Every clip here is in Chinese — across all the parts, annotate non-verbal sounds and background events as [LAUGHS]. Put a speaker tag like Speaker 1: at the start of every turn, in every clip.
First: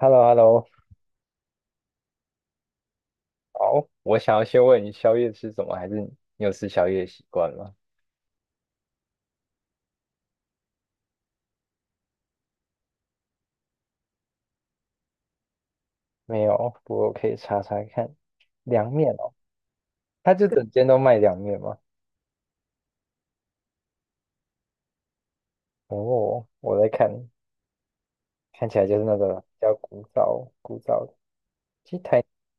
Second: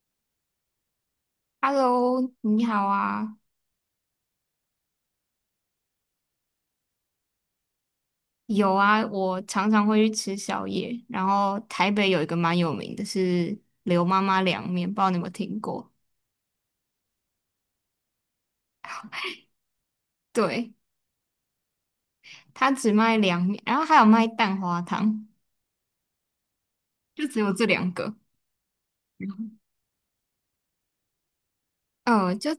Speaker 1: h e l l o h e l l o
Speaker 2: Hello，你好啊，
Speaker 1: 好，我想要先问你宵夜吃什么，还是你有吃宵夜的习惯吗？
Speaker 2: 有啊，我常常会去吃宵夜。然后台北有一个蛮有名的是刘妈妈凉面，不知道你有没有听过？
Speaker 1: 没有，不过我可以查查看。凉面哦，它就整
Speaker 2: 对，
Speaker 1: 间都卖凉面吗？
Speaker 2: 它只卖凉面，然后还有卖蛋花汤，
Speaker 1: 哦，我在
Speaker 2: 就
Speaker 1: 看，
Speaker 2: 只有这两个。
Speaker 1: 看起来就是那个比
Speaker 2: 嗯，
Speaker 1: 较古早古早的。其实台，
Speaker 2: 就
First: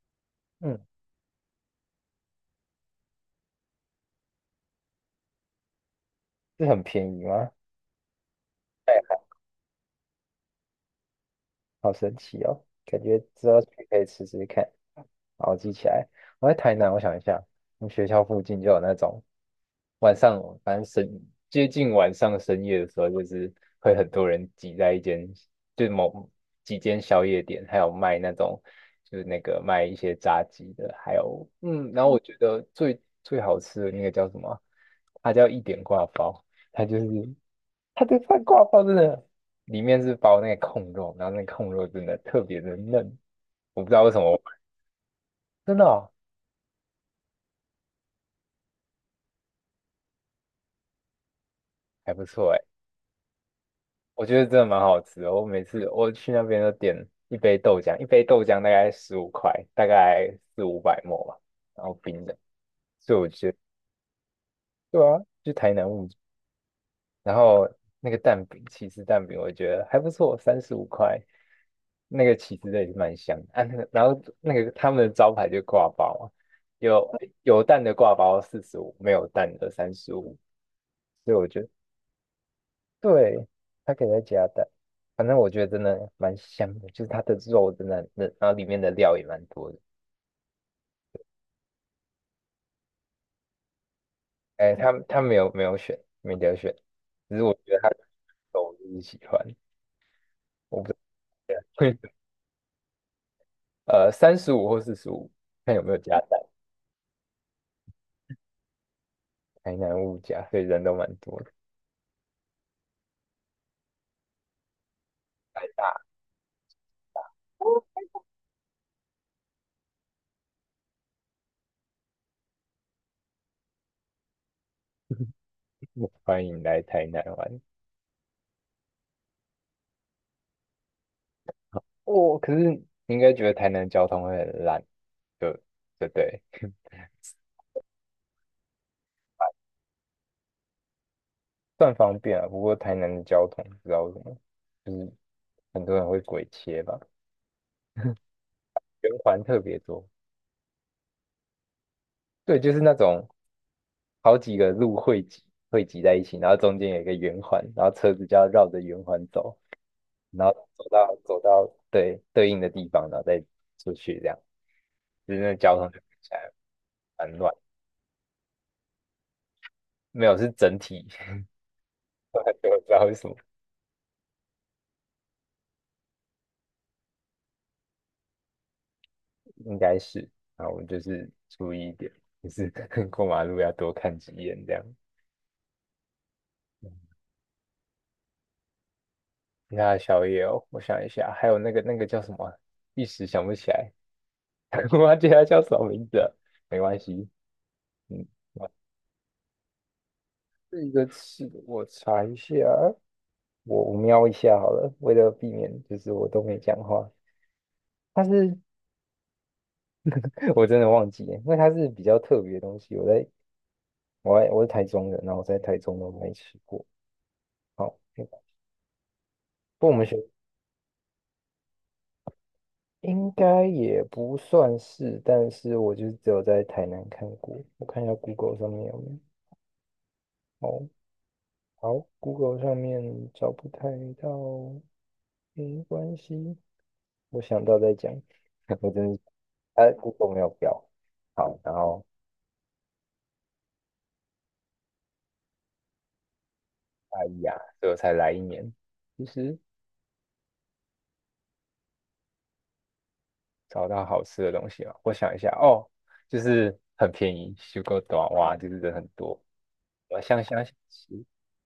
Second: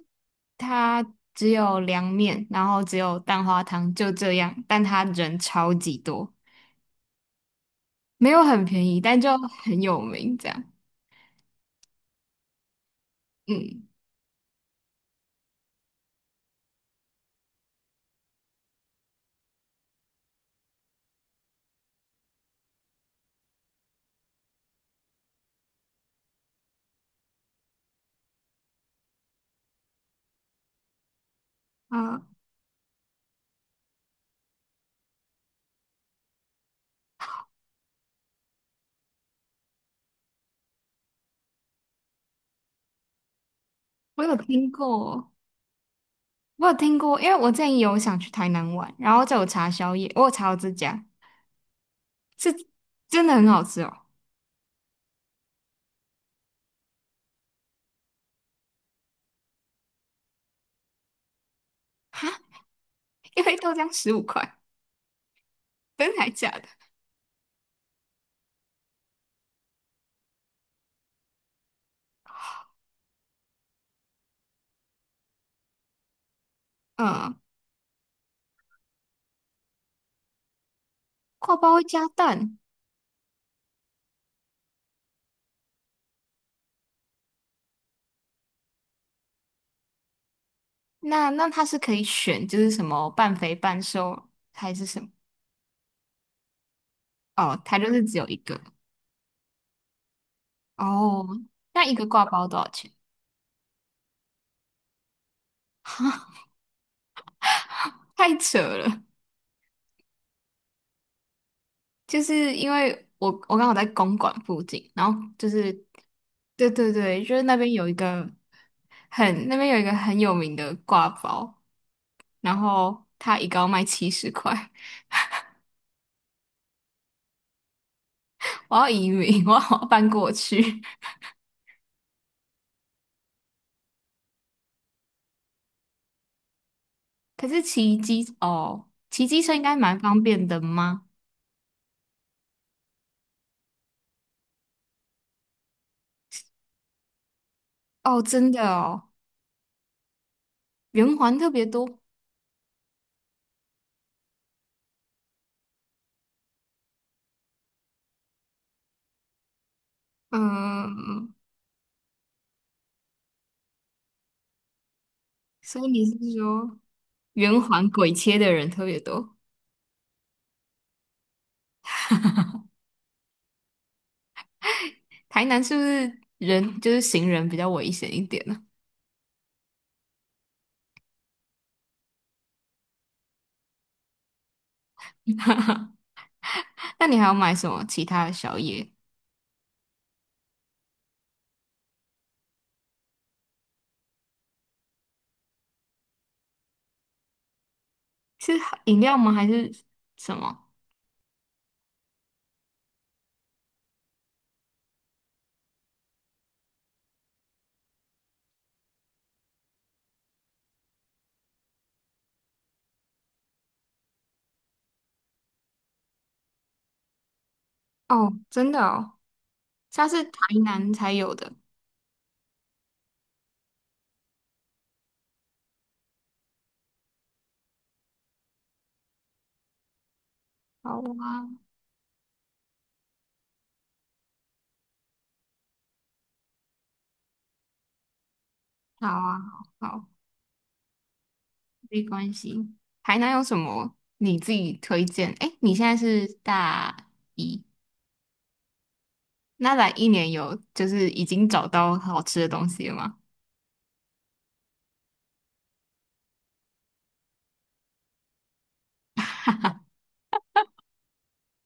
Speaker 1: 嗯，
Speaker 2: 它只有凉面，然后只有蛋花汤，就这样。但它人超级多，
Speaker 1: 是很便宜吗？
Speaker 2: 没有很便宜，但就很有名这样。
Speaker 1: 好神奇哦，感觉之后去
Speaker 2: 嗯
Speaker 1: 可以试试看。好，我记起来。我在台南，我想一下，我们学校附近就有那种晚上，反正深接近晚上深夜的时候，就是会很多人挤在一间，就是某几间宵夜店，还有卖那种就是那个卖一些炸鸡的，还有然后我
Speaker 2: 啊，
Speaker 1: 觉得最最好吃的那个叫什么啊，它叫一点挂包，它就是它的饭挂包真的里面是包那个控肉，然后那个控肉真的特别的嫩，我不知道为什
Speaker 2: 我有
Speaker 1: 么。
Speaker 2: 听过。
Speaker 1: 真的哦，
Speaker 2: 我有听过，因为我之前有想去台南玩，然后就有查宵夜，我有查到这家
Speaker 1: 还不错
Speaker 2: 是
Speaker 1: 哎，
Speaker 2: 真的很好吃哦，
Speaker 1: 我觉得真的蛮好吃的。我每次我去那边都点一杯豆浆，一杯豆浆大概十五块，大概四五百沫吧，然后冰的，所以我
Speaker 2: 一
Speaker 1: 觉
Speaker 2: 杯
Speaker 1: 得
Speaker 2: 豆浆15块，
Speaker 1: 对啊，去台南物
Speaker 2: 真的还假的？
Speaker 1: 然后那个蛋饼，起司蛋饼，我觉得还不错，35块，那个起司的也是蛮香的啊。那个，然后那个他们的招牌就挂包啊，有
Speaker 2: 嗯，
Speaker 1: 有蛋的挂包四十五，没有蛋的三十五，所以我
Speaker 2: 挂
Speaker 1: 觉得
Speaker 2: 包会加蛋，
Speaker 1: 对，它可以再加蛋。反正我觉得真的蛮香的，就是它的肉真的很嫩然后里面的料也蛮多的。
Speaker 2: 那它是可以选，就是什么半肥半瘦还
Speaker 1: 哎，
Speaker 2: 是
Speaker 1: 他
Speaker 2: 什么？
Speaker 1: 他没有没有选，没得选，只是我
Speaker 2: 哦，
Speaker 1: 觉
Speaker 2: 它
Speaker 1: 得
Speaker 2: 就
Speaker 1: 他
Speaker 2: 是只有一个
Speaker 1: 肉我就是喜欢，我不知道。
Speaker 2: 哦，那一个挂包多少钱？
Speaker 1: 35或45，看有没有加蛋。
Speaker 2: 太扯了，
Speaker 1: 台南物价，所以人都蛮多的。
Speaker 2: 就是因为我刚好在公馆附近，然后就
Speaker 1: 太
Speaker 2: 是
Speaker 1: 大，
Speaker 2: 对对对，就是那边有一个很有名的挂包，然后它一个要卖70块，
Speaker 1: [LAUGHS] 欢迎来台南玩。
Speaker 2: 我要移民，我要搬过去。
Speaker 1: 哦，可是你应该觉得台南的交通会很烂，就对对，
Speaker 2: [LAUGHS] 可是骑机车应该蛮方便的吗？
Speaker 1: 算方便啊。不过台南的交通不知道为什么，就是很多人会鬼切吧，
Speaker 2: 哦，真的哦，
Speaker 1: 圆环特别多。
Speaker 2: 圆环特别多，
Speaker 1: 对，就是那种好几个路汇集在一起，然后中间有一个圆环，然后车子就要绕着圆环走，然后走到
Speaker 2: 嗯，
Speaker 1: 走到对应的地方，然后再出去这样，就是那交通
Speaker 2: 所以
Speaker 1: 就看
Speaker 2: 你是
Speaker 1: 起来
Speaker 2: 说
Speaker 1: 蛮乱，
Speaker 2: 圆环鬼切的人特别多？
Speaker 1: 没有是整体，[LAUGHS] 我也不知道为什么，
Speaker 2: 台南是不是人就是行人比较危险一点呢？
Speaker 1: 应该是，然后我就是注意一点，就是 [LAUGHS] 过马路要多看几眼这样。
Speaker 2: 那你还要买什么其他的宵夜？
Speaker 1: 其他的宵夜哦，我想一下，还有那个叫什么啊，一时想不起来，[LAUGHS] 我忘记它叫什么名字了，没关系，嗯，
Speaker 2: 是饮料吗？还是什么？
Speaker 1: 这个是我查一下，我瞄一下好了，为了避免就是我都没讲话。它是 [LAUGHS] 我真的忘记了，因为它是比较特别的东西。我是台中人，然后我在台中都没吃过。好，
Speaker 2: 哦，真的哦，
Speaker 1: 不过我们
Speaker 2: 它
Speaker 1: 学
Speaker 2: 是台南才有的。
Speaker 1: 应该也不算是，但是我就只有在台南看过。我看一下 Google 上面有没有。哦，
Speaker 2: 好啊，
Speaker 1: 好，Google 上面找不太到，没关系，我想到再讲。[LAUGHS] 我
Speaker 2: 好
Speaker 1: 真的，
Speaker 2: 啊，好，
Speaker 1: 啊
Speaker 2: 好，
Speaker 1: ，Google 没有标。好，然
Speaker 2: 没
Speaker 1: 后
Speaker 2: 关系。台南有什么你自己推荐？哎，你现在是大
Speaker 1: 大一啊，
Speaker 2: 一，
Speaker 1: 所以我才来一年。其实
Speaker 2: 那来一年有就是已经找到好吃的东西了吗？
Speaker 1: 找到好吃的东西了，我想一下哦，就是很便宜，修够短哇，就是人很多。我香香小吃，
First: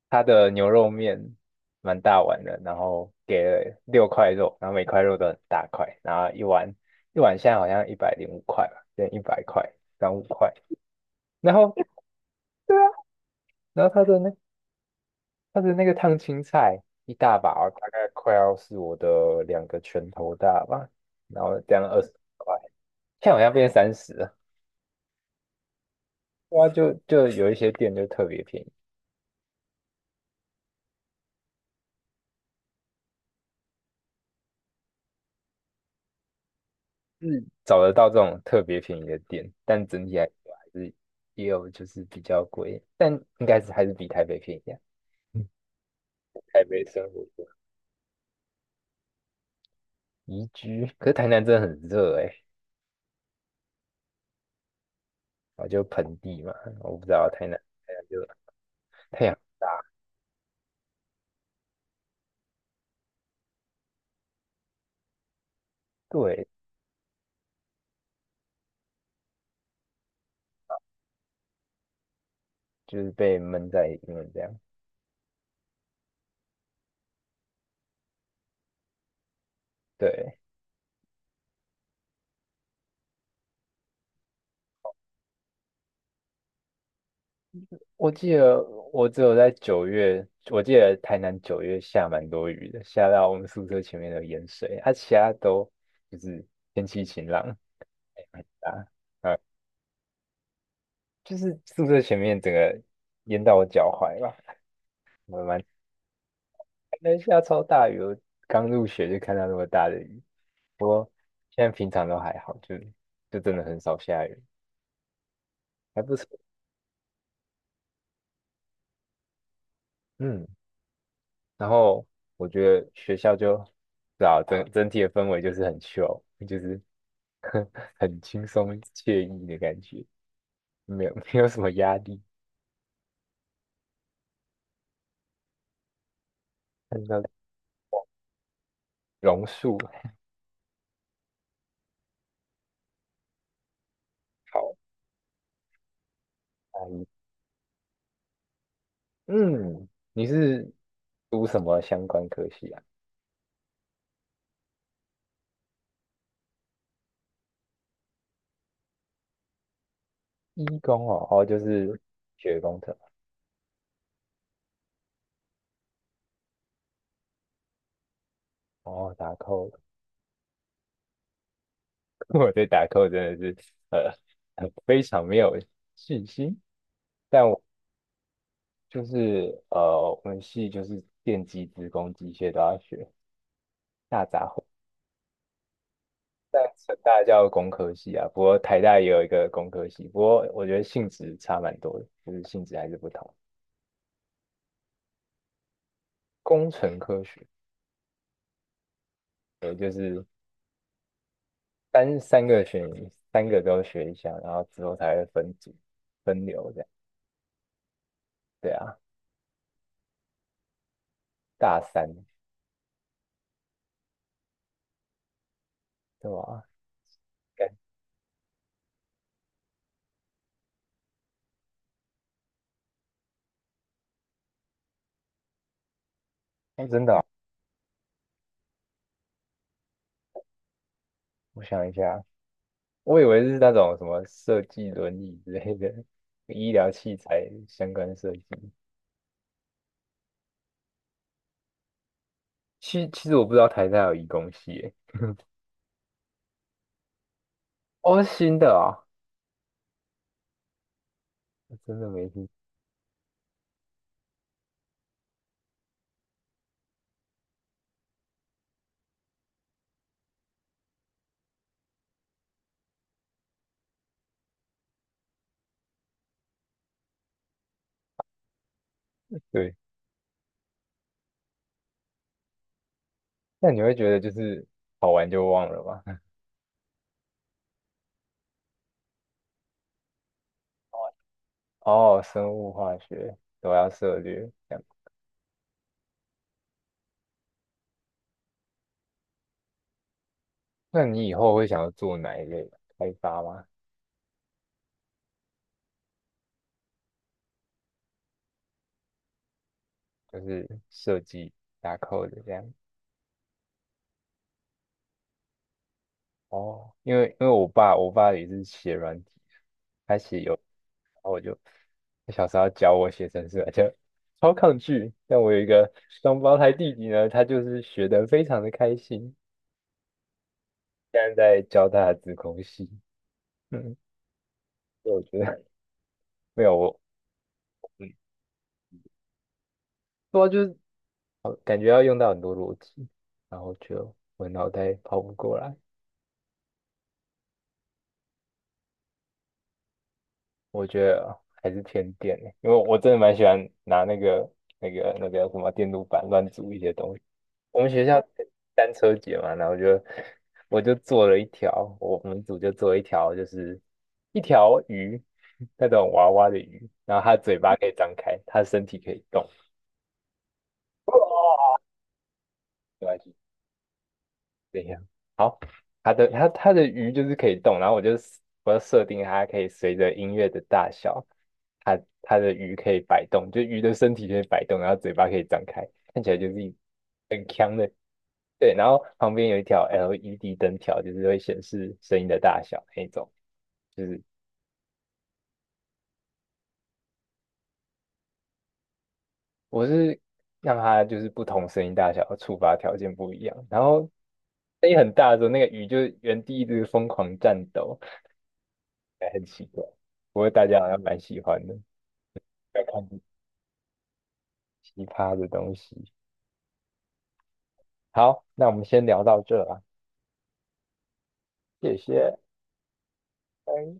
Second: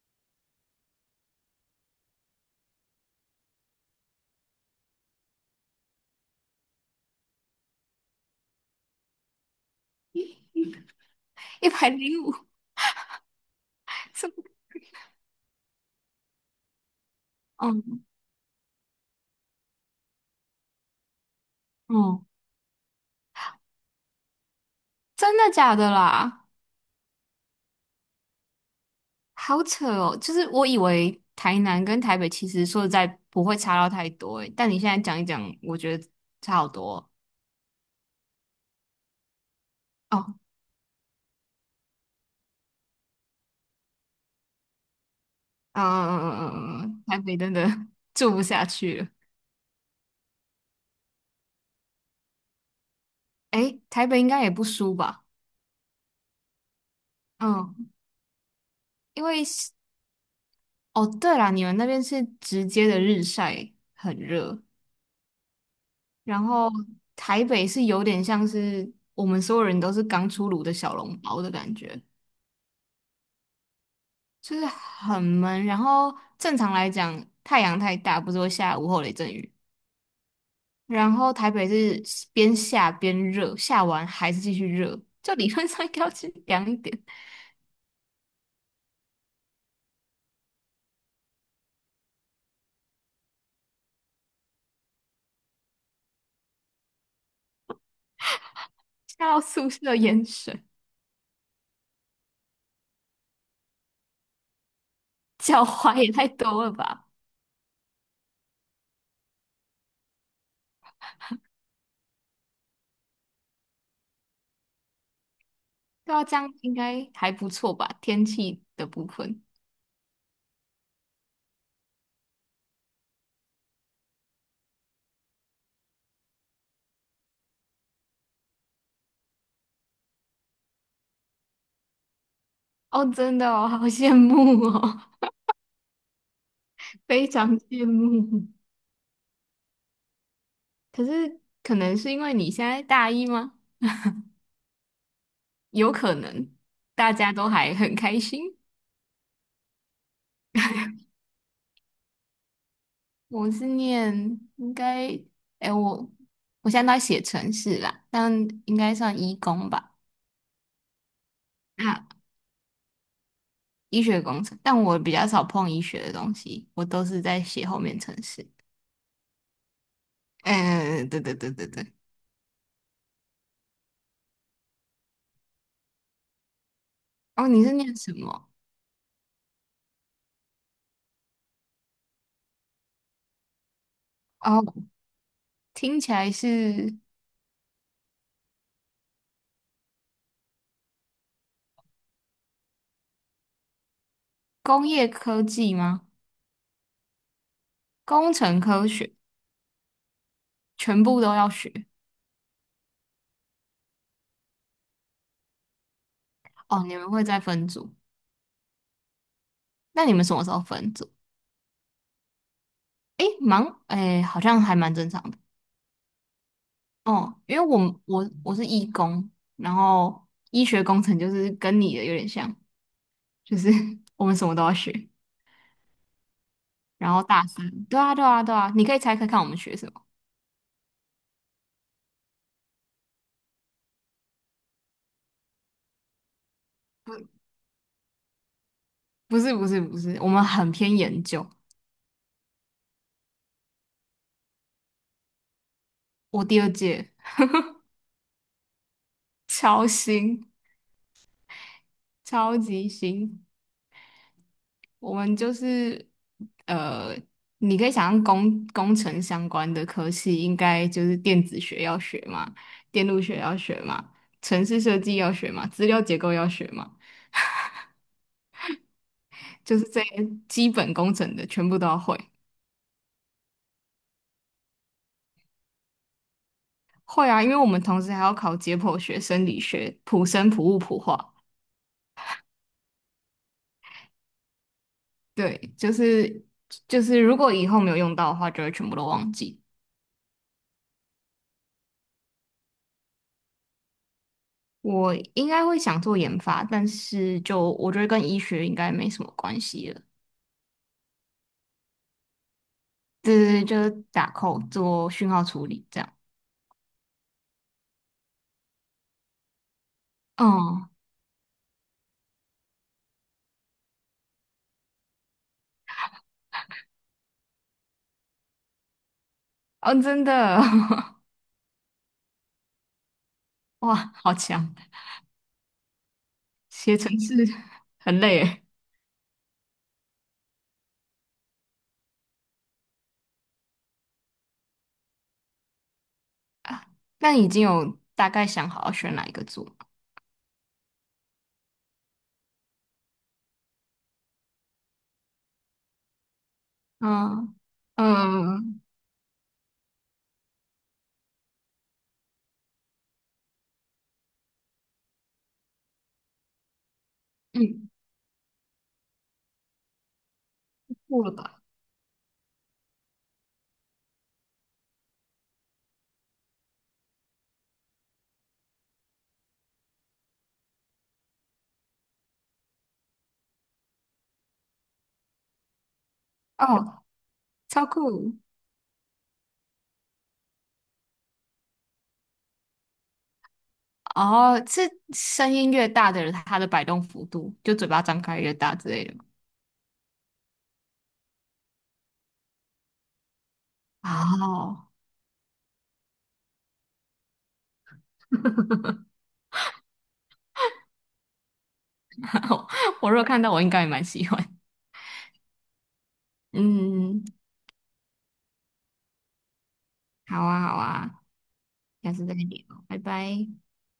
Speaker 1: 它的牛肉面蛮大碗的，然后给了六块肉，然后每块肉都很大块，然后一碗现在好像105块吧，现在100块，涨五块。然
Speaker 2: 一
Speaker 1: 后
Speaker 2: 百零五，
Speaker 1: 然后
Speaker 2: [LAUGHS] 是吗？
Speaker 1: 它的那个烫青菜一大把哦大
Speaker 2: 嗯
Speaker 1: 概快要是我的两个拳头大吧，然后这样二十
Speaker 2: 嗯，
Speaker 1: 块，现在好像变三十。
Speaker 2: 真的假的啦？
Speaker 1: 对啊，就有一些店就特别便宜，
Speaker 2: 好扯哦！就是我以为台南跟台北其实说实在不会差到太多诶，但你现在讲一讲，我觉得差好多
Speaker 1: 嗯，找得到这种特别便宜的店，但整体
Speaker 2: 哦。
Speaker 1: 来
Speaker 2: 哦
Speaker 1: 说还是也有就是比较贵，但应该是还是比台北便宜啊。嗯
Speaker 2: 嗯嗯嗯
Speaker 1: 台
Speaker 2: 嗯
Speaker 1: 北
Speaker 2: 嗯，
Speaker 1: 生
Speaker 2: 嗯台
Speaker 1: 活
Speaker 2: 北
Speaker 1: 过
Speaker 2: 真的 [LAUGHS] 住不下去了。
Speaker 1: 宜居，可是台南真的很热哎、
Speaker 2: 诶，台北应该也不输吧？
Speaker 1: 啊就盆地嘛，我不知道台南
Speaker 2: 嗯，
Speaker 1: 台南就
Speaker 2: 因
Speaker 1: 太阳
Speaker 2: 为
Speaker 1: 大，
Speaker 2: 是哦，对啦，你们那边是直接的日晒，很热，然
Speaker 1: 对，
Speaker 2: 后台北是有点像是我们所有人都是刚出炉的小笼包的感觉。
Speaker 1: 就是被闷在里面这样，
Speaker 2: 就是很闷。然后正常来讲，太阳太大，不是会下午后雷阵雨。
Speaker 1: 对。
Speaker 2: 然后台北是边下边热，下完还是继续热，就理论上应该要去凉一点，
Speaker 1: 我记得我只有在九月，我记得台南九月下蛮多雨的，下到我们宿舍前面的淹水，啊，其他都就是天气晴朗啊，
Speaker 2: 下到宿舍淹水，
Speaker 1: 就是宿舍前面整个淹到我脚踝吧，我蛮
Speaker 2: 脚踝也太多了吧？
Speaker 1: 那下超大雨，我刚入学就看到那么大的雨，不过现在平常都还好，就真的很少下雨，还不
Speaker 2: 对啊，
Speaker 1: 错，
Speaker 2: 这样应该还不错吧？天气的部分
Speaker 1: 嗯。然后我觉得学校就，是啊，整体的氛围就是很 chill，就是 [LAUGHS] 很轻松惬意的感觉，没有 [LAUGHS] 没有什么压力。
Speaker 2: 哦，真的哦，好羡慕哦，[LAUGHS]
Speaker 1: 看到
Speaker 2: 非常羡慕。
Speaker 1: 榕树，
Speaker 2: 可是可能是因为你现在大一吗？
Speaker 1: 好，
Speaker 2: 有可能，
Speaker 1: 阿姨，
Speaker 2: 大家都还很开心。
Speaker 1: 嗯，你是读什么相关科系啊？
Speaker 2: 我是念应该，哎，我现在都在写城市啦，但应该算医工吧，
Speaker 1: 医工哦，哦，就是
Speaker 2: 啊，
Speaker 1: 学工程，
Speaker 2: 医学工程，但我比较少碰医学的东西，我都是在写后面程式。
Speaker 1: 哦，打扣，[LAUGHS]
Speaker 2: 嗯，对对对对对。
Speaker 1: 我对打扣真的是呃 [LAUGHS] 非常没有信心。但
Speaker 2: 哦，
Speaker 1: 我。
Speaker 2: 你是念什么？
Speaker 1: 就是我们系就是电机、资工、机械都要学，大杂烩。
Speaker 2: 哦，听起来
Speaker 1: 但成
Speaker 2: 是
Speaker 1: 大叫工科系啊，不过台大也有一个工科系，不过我觉得性质差蛮多的，就是性质还是不同。
Speaker 2: 工业科技吗？
Speaker 1: 工程科学，
Speaker 2: 工程科学，
Speaker 1: 也就是
Speaker 2: 全部都要学。
Speaker 1: 三三个选，三个都学一下，然后之后才会分组、分流这
Speaker 2: 哦，
Speaker 1: 样。
Speaker 2: 你们会再分组？
Speaker 1: 对啊，
Speaker 2: 那你们什么时候分组？
Speaker 1: 大三，
Speaker 2: 诶，忙，诶，好像还蛮正常的。
Speaker 1: 对吧？
Speaker 2: 哦，因为
Speaker 1: 感
Speaker 2: 我们我我是医工，然后医学工程就是跟你的有点像，就是 [LAUGHS] 我们什么都要学。
Speaker 1: 哦，真
Speaker 2: 然
Speaker 1: 的哦，
Speaker 2: 后大三，对啊，对啊，对啊，你可以猜猜看我们学什么？
Speaker 1: 我想一下，我以为是那种什么设计伦理之类的，[LAUGHS] 医疗器材相关设计。
Speaker 2: 不是，不是，不是，我们很偏研究。
Speaker 1: 其实我不知道台大有移工系耶，[LAUGHS]
Speaker 2: 我第二届
Speaker 1: 哦，是新的啊，
Speaker 2: 超新，
Speaker 1: 我真的没听。
Speaker 2: 超级新，我们就是呃，你可以想象工程相关的科系，应该就是电子学要学嘛，电路学要学嘛，城市设计要学嘛，资料结构要学嘛。
Speaker 1: 对，
Speaker 2: 就是这些基本工程的全部都要会。
Speaker 1: 那你会觉得就是考完就忘了吗？[LAUGHS]
Speaker 2: 会啊，因为我们同时还要考解剖学、生理学、普生、普物、普化。
Speaker 1: 哦，生物化学都要涉略，这样。
Speaker 2: 对，就是，如果以后没有用到的话，就会全部都忘记。
Speaker 1: 那你以后会想要做哪一类开发吗？
Speaker 2: 我应该会想做研发，但是就我觉得跟医学应该没什么关系了。
Speaker 1: 就是设计打扣的 d e 这样。
Speaker 2: 对对对，就是打扣做讯号处理这样。
Speaker 1: 哦，因为我爸也是写软体，他写有，
Speaker 2: 嗯
Speaker 1: 然后我就他小时候教我写程式而且超抗拒。但我有一个双胞胎弟弟呢，他就是学得非常的开心。
Speaker 2: 哦，真的，
Speaker 1: 现在在教大家自控系 [LAUGHS]，
Speaker 2: [LAUGHS]
Speaker 1: 嗯，
Speaker 2: 哇，好强！
Speaker 1: 所以我觉得没有
Speaker 2: 写
Speaker 1: 我，
Speaker 2: 程式
Speaker 1: 嗯，
Speaker 2: 很累诶。
Speaker 1: 不过就是好感觉要用到很多逻辑，然后就我脑袋跑不过来，
Speaker 2: 啊那你已经有大概想好要选哪一个做？
Speaker 1: 我觉得还是偏电欸，因为我真的蛮喜欢拿那个那个什么电路板乱组一些东西。
Speaker 2: 嗯
Speaker 1: 我们学校
Speaker 2: 嗯
Speaker 1: 单车节嘛，然后就我就做了一条，我我们组就做了一条，就是一条鱼，那种娃娃的鱼，然后它嘴巴可
Speaker 2: 嗯，
Speaker 1: 以张开，它身体可以动。
Speaker 2: 过了吧？
Speaker 1: 没关系。怎样？好，它的鱼就是可以动，我要设定它可以随着音乐的大小，它的鱼可以摆动，就鱼的身体可以摆动，然后嘴巴可以张开，看起来就是
Speaker 2: 哦，
Speaker 1: 很强
Speaker 2: 超
Speaker 1: 的。
Speaker 2: 酷！
Speaker 1: 对，然后旁边有一条 LED 灯条，就是会显示声音的大小那一种。就是
Speaker 2: 哦，是声音越大的人，他的摆动幅度就嘴巴张开越大之类的吗。
Speaker 1: 我是让它就是不同声音大小的触发条件不一样，然后声
Speaker 2: 哦，
Speaker 1: 音很大的时候，那个鱼就原地一直疯狂战斗，哎，很奇怪。不过大家好像蛮喜欢的，
Speaker 2: [LAUGHS]
Speaker 1: 要看
Speaker 2: 我如果看到，我应该也蛮喜欢。
Speaker 1: 奇葩的东西。
Speaker 2: 嗯，
Speaker 1: 好，那我们先聊到这啦，
Speaker 2: 好啊，好啊，
Speaker 1: 谢
Speaker 2: 下次再
Speaker 1: 谢，
Speaker 2: 聊，拜拜。
Speaker 1: 拜。